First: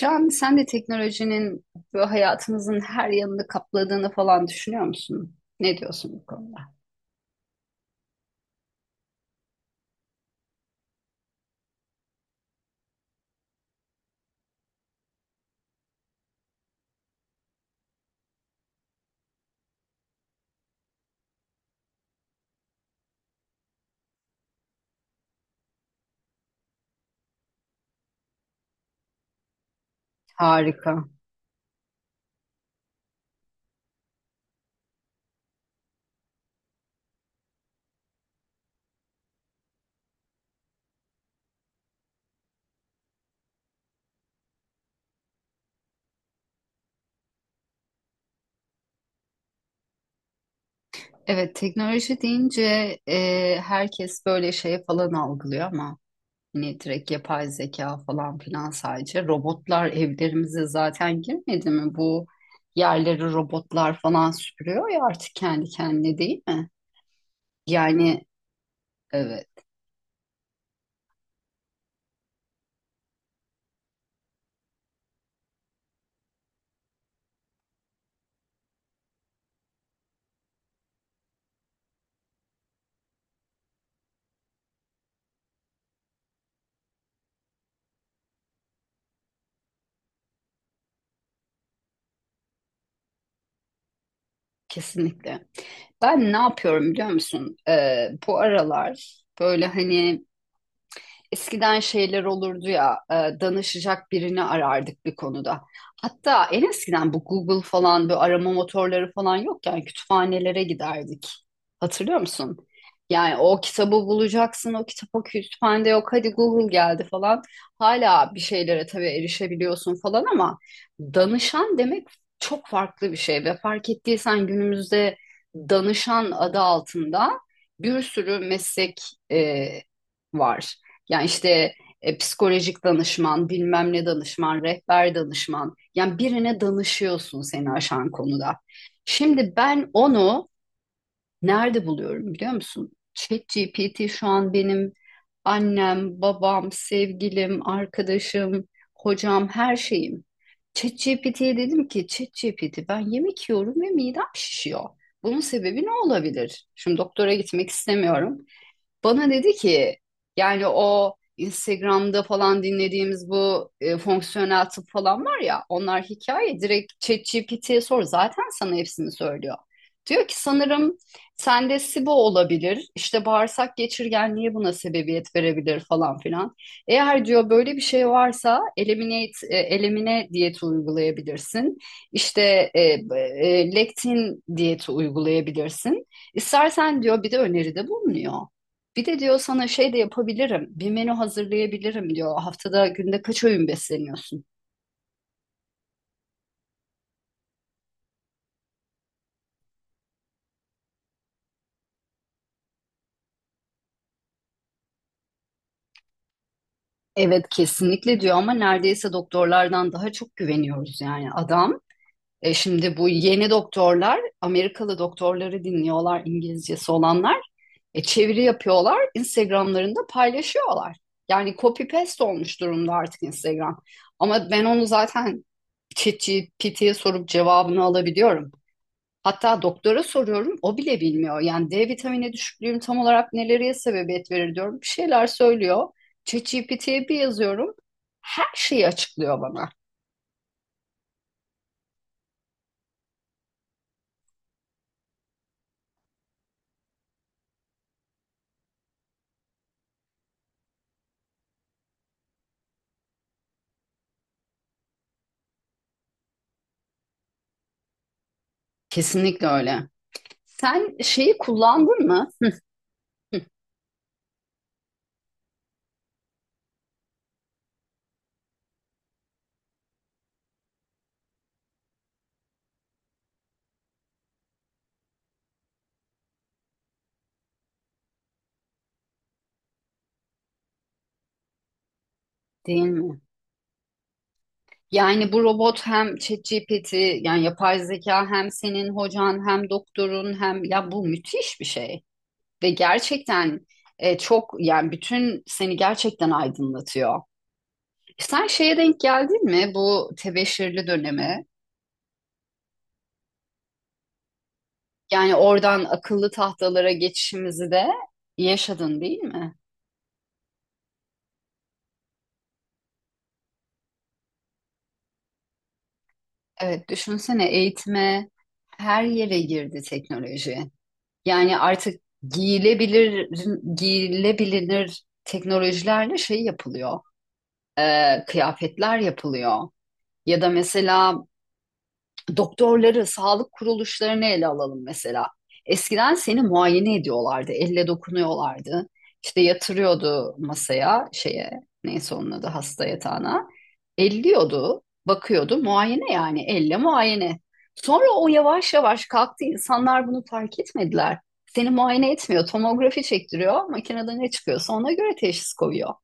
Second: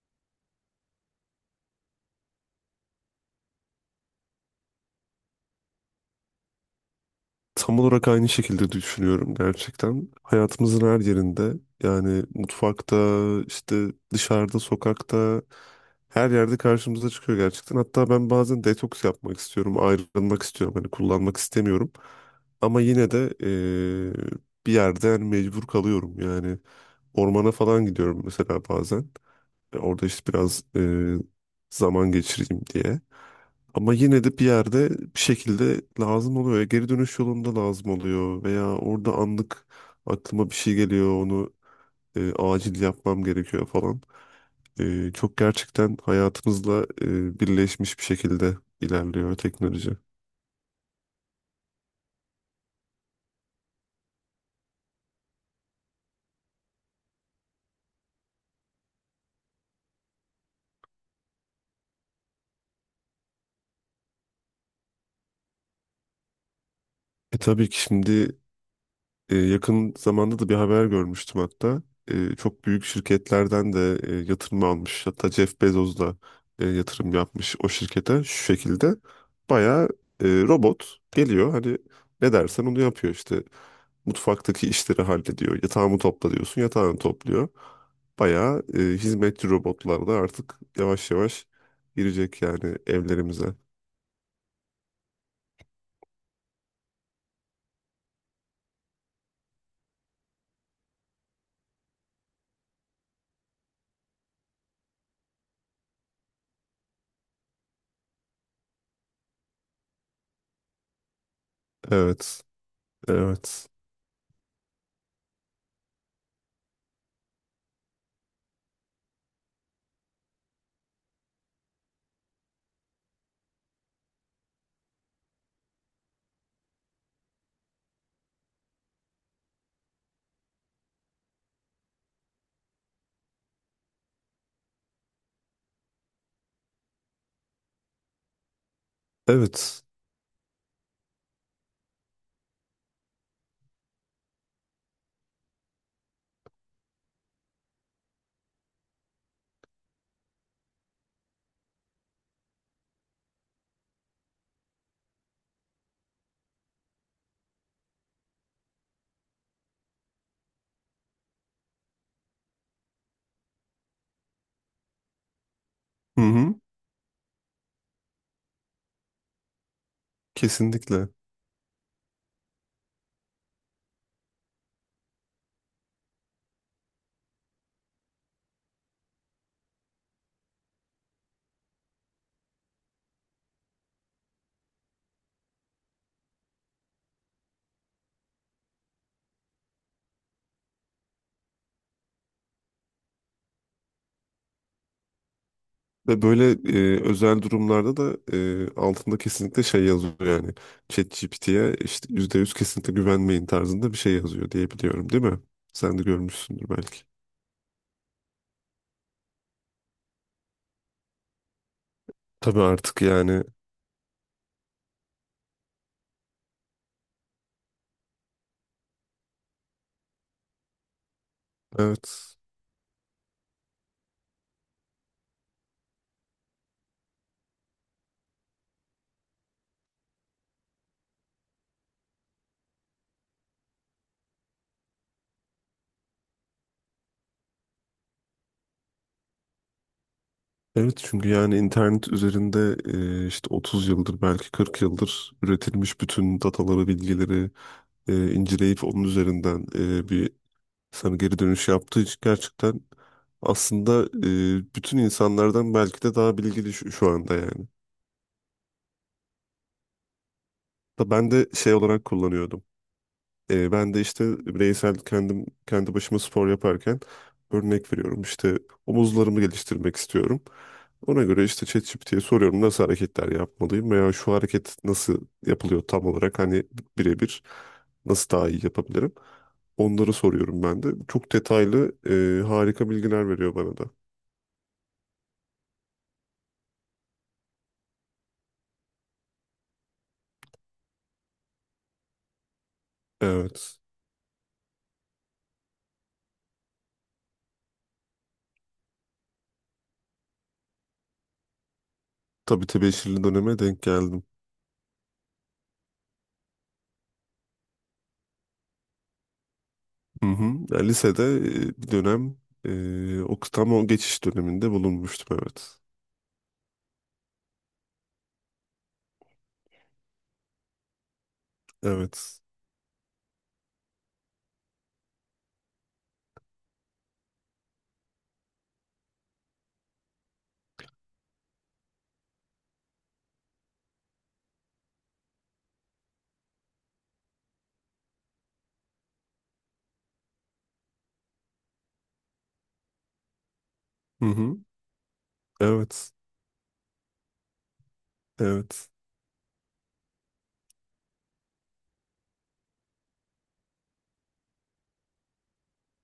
Can, sen de teknolojinin böyle hayatımızın her yanını kapladığını düşünüyor musun? Ne diyorsun bu konuda? Tam olarak aynı şekilde düşünüyorum gerçekten. Hayatımızın her yerinde yani mutfakta, işte dışarıda, sokakta her yerde karşımıza çıkıyor gerçekten. Hatta ben bazen detoks yapmak istiyorum, ayrılmak istiyorum. Hani kullanmak istemiyorum. Ama yine de bir yerde yani mecbur kalıyorum. Yani ormana falan gidiyorum mesela bazen. Orada işte biraz Harika. Zaman geçireyim diye. Ama yine de bir yerde bir şekilde lazım oluyor. Ya geri dönüş yolunda lazım oluyor veya orada anlık aklıma bir şey geliyor onu acil yapmam gerekiyor falan. Çok gerçekten hayatımızla birleşmiş bir şekilde ilerliyor teknoloji. Evet, teknoloji deyince e, herkes böyle şey algılıyor ama hani direkt yapay zeka falan filan sadece robotlar evlerimize zaten girmedi mi? Bu yerleri robotlar falan süpürüyor ya artık kendi kendine değil mi? Tabii ki Yani şimdi. Evet. Yakın zamanda da bir haber görmüştüm hatta. Çok büyük şirketlerden de yatırım almış. Hatta Jeff Bezos da yatırım yapmış o şirkete şu şekilde. Bayağı robot geliyor hani ne dersen onu yapıyor işte. Mutfaktaki işleri hallediyor. Yatağımı topla diyorsun yatağını topluyor. Bayağı hizmetçi robotlar da artık yavaş yavaş girecek yani evlerimize. Kesinlikle. Ben ne yapıyorum biliyor musun? Bu aralar böyle hani eskiden şeyler olurdu ya, danışacak birini arardık bir konuda. Hatta en eskiden bu Google falan böyle arama motorları falan yokken kütüphanelere giderdik. Hatırlıyor Evet, musun? Yani o evet, kitabı bulacaksın, o kitap o kütüphanede yok, hadi Google geldi falan. Hala bir şeylere tabii erişebiliyorsun falan ama danışan demek çok farklı bir şey ve fark ettiysen günümüzde danışan adı altında bir sürü meslek e, var. Yani işte psikolojik danışman, bilmem ne danışman, rehber danışman. Yani birine danışıyorsun seni aşan konuda. Şimdi evet. ben onu nerede buluyorum biliyor musun? ChatGPT şu an benim annem, babam, sevgilim, arkadaşım, hocam, her şeyim. ChatGPT'ye dedim ki ChatGPT ben yemek yiyorum ve midem şişiyor. Bunun sebebi ne olabilir? Şimdi doktora gitmek istemiyorum. Bana dedi ki yani o Instagram'da falan dinlediğimiz bu fonksiyonel tıp falan var ya onlar Hı hı, hikaye, direkt ChatGPT'ye sor zaten sana hepsini söylüyor. Diyor ki sanırım kesinlikle. sende SIBO olabilir, işte bağırsak geçirgenliği buna sebebiyet verebilir falan filan. Eğer diyor böyle bir şey varsa elimine diyeti uygulayabilirsin. İşte lektin diyeti uygulayabilirsin. İstersen diyor bir de öneride bulunuyor. Bir de diyor sana şey de yapabilirim. Bir menü hazırlayabilirim diyor. Haftada günde kaç öğün besleniyorsun? Ve böyle özel durumlarda da altında kesinlikle şey yazıyor yani. ChatGPT'ye işte %100 kesinlikle güvenmeyin tarzında bir şey yazıyor diye biliyorum değil mi? Sen de görmüşsündür belki. Evet kesinlikle diyor ama neredeyse doktorlardan daha çok güveniyoruz yani adam. E Tabii şimdi artık bu yani, yeni doktorlar Amerikalı doktorları dinliyorlar, İngilizcesi olanlar. E çeviri yapıyorlar, Instagram'larında paylaşıyorlar. Yani copy paste evet. olmuş durumda artık Instagram. Ama ben onu zaten ChatGPT'ye sorup cevabını alabiliyorum. Hatta doktora soruyorum, o bile bilmiyor. Yani D vitamini düşüklüğüm tam olarak neleriye sebebiyet verir diyorum. Bir şeyler söylüyor. ChatGPT'ye bir yazıyorum. Her şeyi açıklıyor bana. Evet çünkü yani internet üzerinde işte 30 yıldır belki 40 yıldır üretilmiş bütün dataları, bilgileri inceleyip onun üzerinden bir sana geri dönüş yaptığı için gerçekten aslında bütün insanlardan belki de daha bilgili şu anda yani. Kesinlikle öyle. Sen Ben şeyi de şey olarak kullandın mı? kullanıyordum. Hı. Ben de işte bireysel kendim kendi başıma spor yaparken örnek veriyorum. İşte omuzlarımı geliştirmek istiyorum. Ona göre işte ChatGPT'ye soruyorum nasıl hareketler yapmalıyım veya şu hareket nasıl yapılıyor tam olarak hani birebir nasıl daha iyi yapabilirim. Onları soruyorum ben de. Çok detaylı Değil harika mi? bilgiler veriyor bana da. Yani bu robot hem ChatGPT yani yapay zeka hem senin hocan hem doktorun hem ya bu müthiş bir şey. Ve gerçekten Evet. Çok yani bütün seni gerçekten aydınlatıyor. Sen şeye denk geldin mi, bu tebeşirli dönemi? Tabii tebeşirli döneme denk geldim. Yani oradan akıllı tahtalara geçişimizi de yaşadın değil mi? Hı hı. Ya lisede bir dönem o tam o geçiş döneminde bulunmuştum, evet. Evet, düşünsene eğitime her yere girdi teknoloji. Yani artık Evet. giyilebilir, giyilebilir teknolojilerle şey yapılıyor, kıyafetler yapılıyor. Ya da mesela doktorları, sağlık kuruluşlarını ele alalım mesela. Eskiden seni muayene ediyorlardı, elle dokunuyorlardı. İşte yatırıyordu masaya, şeye, neyse onun adı hasta yatağına. Hı hı. Elliyordu, bakıyordu, muayene Evet. yani, elle muayene. Sonra o yavaş Evet. yavaş kalktı, insanlar bunu fark etmediler. Seni muayene etmiyor, tomografi çektiriyor. Makinede ne çıkıyorsa ona göre teşhis koyuyor.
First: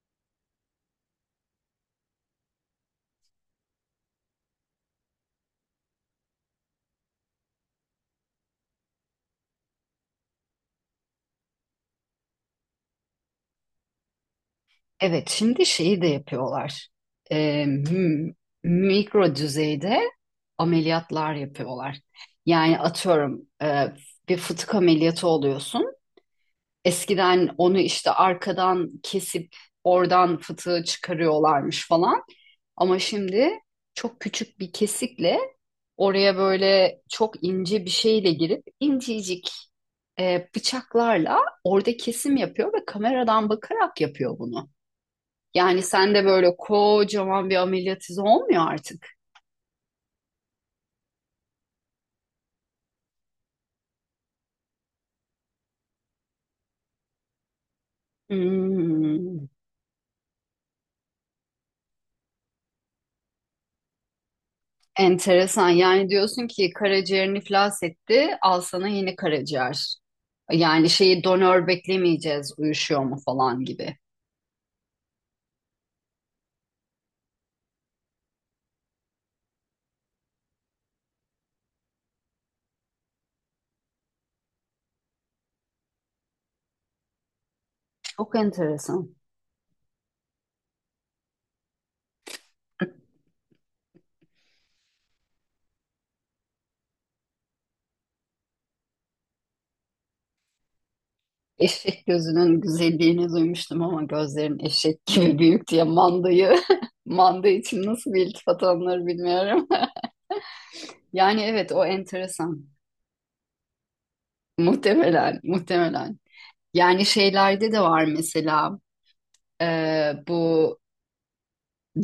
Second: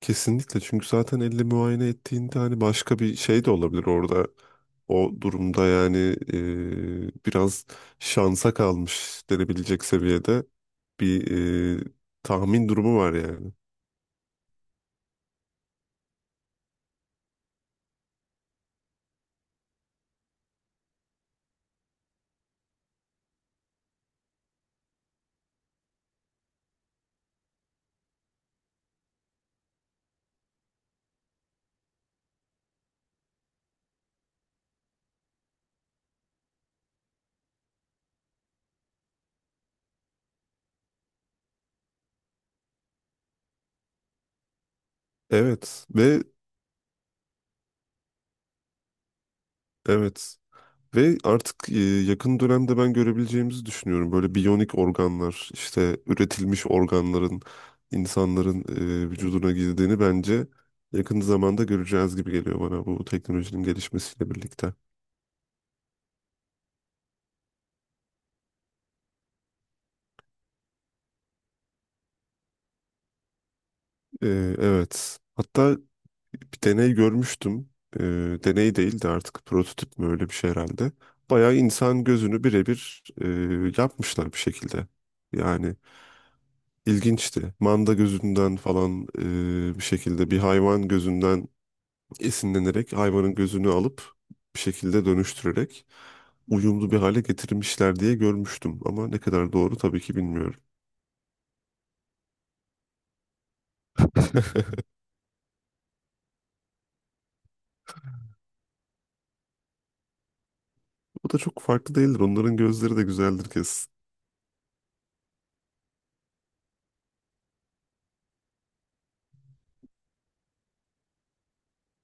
Kesinlikle çünkü zaten elle muayene ettiğinde hani başka bir şey de olabilir orada. O durumda yani biraz şansa kalmış denebilecek seviyede bir e, tahmin durumu var yani. Evet, şimdi şeyi de yapıyorlar. Ee, m- Mikro düzeyde ameliyatlar yapıyorlar. Yani atıyorum bir fıtık ameliyatı oluyorsun. Eskiden onu işte arkadan kesip oradan fıtığı çıkarıyorlarmış falan. Ama şimdi çok küçük bir kesikle oraya böyle çok ince bir şeyle girip incecik bıçaklarla orada kesim yapıyor ve kameradan bakarak yapıyor bunu. Yani Evet sen ve de böyle kocaman bir ameliyat izi olmuyor artık. evet. Ve artık yakın dönemde ben görebileceğimizi düşünüyorum. Böyle biyonik organlar, işte üretilmiş organların insanların Hmm. vücuduna girdiğini bence yakın zamanda göreceğiz gibi geliyor bana bu teknolojinin gelişmesiyle birlikte. Enteresan. Yani diyorsun ki karaciğerini iflas etti, al sana yeni karaciğer. Yani şeyi, donör beklemeyeceğiz, uyuşuyor mu falan gibi. E, evet. Hatta bir deney görmüştüm. Deney değil de artık prototip mi, öyle bir şey herhalde. Bayağı insan gözünü birebir yapmışlar bir şekilde. Yani İlginçti. Manda Çok gözünden falan enteresan. Bir şekilde bir hayvan gözünden esinlenerek hayvanın gözünü alıp bir şekilde dönüştürerek uyumlu bir hale getirmişler diye görmüştüm. Ama ne kadar doğru tabii ki bilmiyorum. Eşek gözünün güzelliğini duymuştum ama gözlerin eşek gibi büyük diye mandayı, manda için nasıl bir iltifat alınır bilmiyorum. O da Yani çok evet o farklı değildir. Onların enteresan. gözleri de güzeldir kesin. Muhtemelen, muhtemelen. Yani şeylerde de var mesela, e, bu,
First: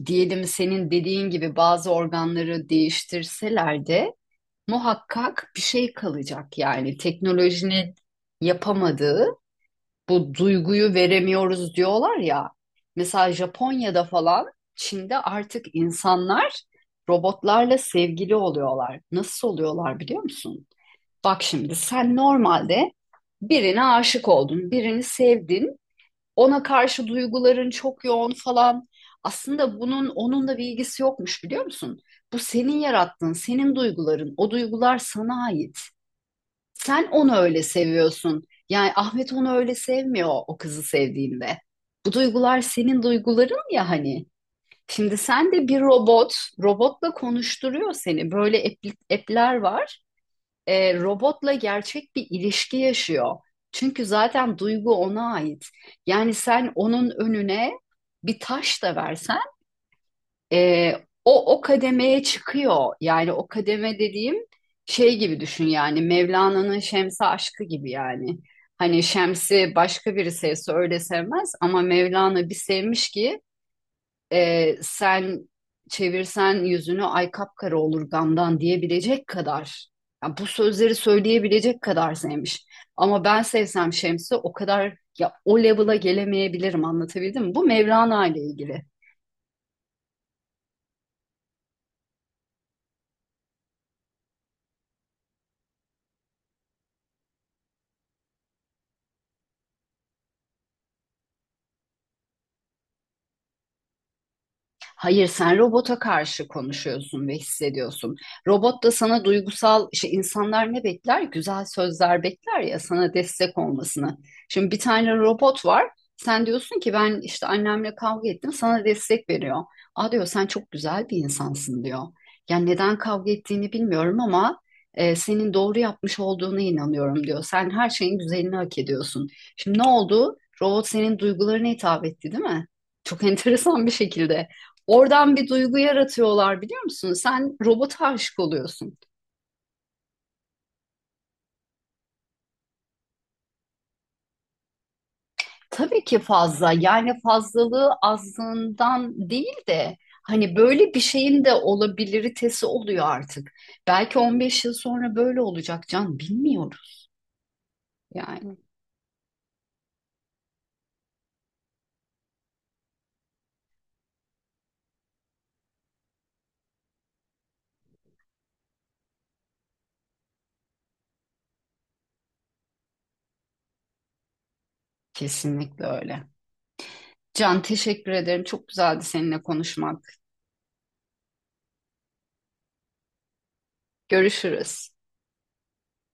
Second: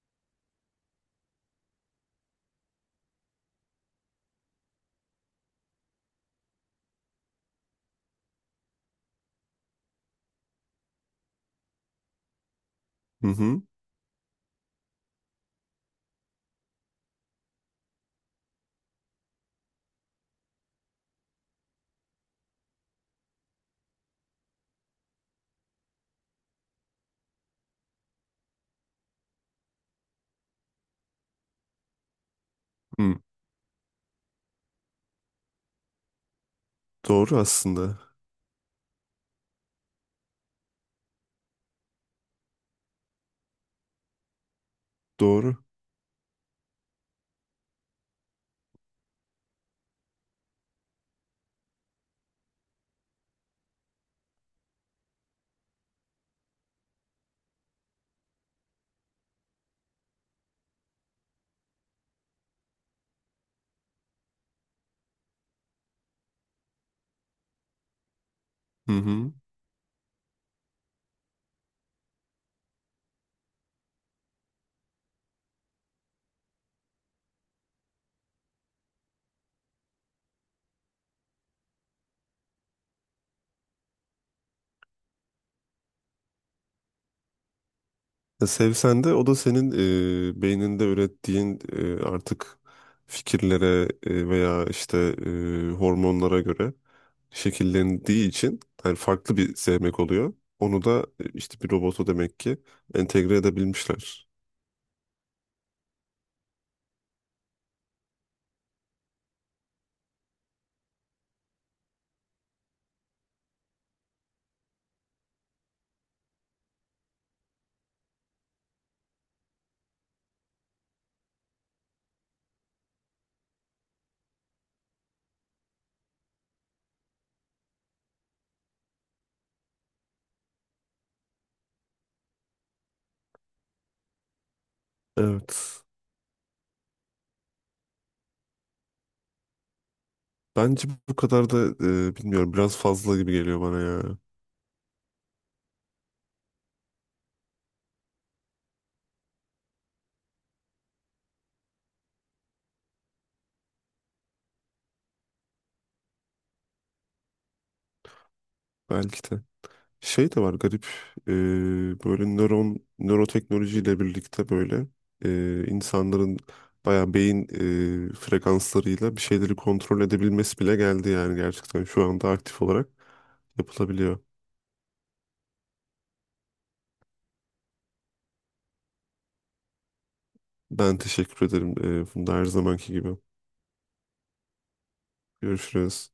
diyelim senin dediğin gibi bazı organları değiştirseler de muhakkak bir şey kalacak. Yani teknolojinin yapamadığı bu duyguyu veremiyoruz diyorlar ya. Hı Mesela hı. Japonya'da falan, Çin'de artık insanlar robotlarla sevgili oluyorlar. Nasıl oluyorlar biliyor musun? Bak şimdi sen normalde birine aşık oldun, birini sevdin, ona karşı duyguların çok yoğun falan. Aslında bunun onunla bir ilgisi yokmuş biliyor musun? Bu senin Hı. yarattığın, senin duyguların. O duygular sana ait. Sen onu Doğru öyle aslında. seviyorsun. Yani Ahmet onu öyle sevmiyor o kızı sevdiğinde. Bu duygular senin duyguların ya hani. Şimdi sen Doğru. de bir robot, robotla konuşturuyor seni. Böyle app'ler var, robotla gerçek bir ilişki yaşıyor. Çünkü zaten duygu ona ait. Yani sen onun önüne bir taş da versen, e, o kademeye çıkıyor. Yani o kademe dediğim, şey gibi düşün yani Mevlana'nın Şems'e aşkı gibi yani. Hı Hani hı. Şems'i başka biri sevse öyle sevmez ama Mevlana bir sevmiş ki sen çevirsen yüzünü ay kapkara olur gamdan diyebilecek kadar, yani bu sözleri söyleyebilecek kadar sevmiş. Ama ben sevsem Şems'i o kadar, ya o level'a gelemeyebilirim, anlatabildim mi? Bu Mevlana ile Ya ilgili. sevsen de o da senin beyninde ürettiğin artık fikirlere veya işte hormonlara göre şekillendiği için yani farklı bir sevmek oluyor. Onu da işte bir robota demek ki entegre edebilmişler. Hayır, sen robota karşı konuşuyorsun ve hissediyorsun. Robot da sana duygusal, işte insanlar ne bekler? Güzel sözler bekler ya, sana destek olmasını. Şimdi bir tane robot var. Sen diyorsun ki ben işte annemle kavga ettim, sana destek veriyor. Aa diyor, sen çok güzel bir insansın diyor. Yani neden kavga ettiğini bilmiyorum ama senin doğru yapmış olduğuna inanıyorum diyor. Sen her şeyin güzelini hak ediyorsun. Şimdi ne oldu? Robot senin duygularına hitap etti, değil mi? Çok enteresan bir şekilde. Oradan bir duygu Evet. yaratıyorlar biliyor musun? Sen robota aşık oluyorsun. Bence bu kadar da bilmiyorum, biraz fazla gibi geliyor bana ya. Tabii ki fazla, yani fazlalığı azlığından değil de hani böyle bir şeyin de olabiliritesi oluyor artık. Belki 15 yıl sonra böyle olacak Can, bilmiyoruz yani. Belki de. Şey de var garip, e, böyle nöroteknolojiyle birlikte böyle insanların bayağı beyin frekanslarıyla bir şeyleri kontrol edebilmesi bile geldi yani gerçekten şu anda aktif olarak yapılabiliyor. Kesinlikle öyle. Can teşekkür ederim. Çok güzeldi seninle konuşmak. Ben teşekkür ederim Funda, her zamanki gibi. Görüşürüz. Görüşürüz.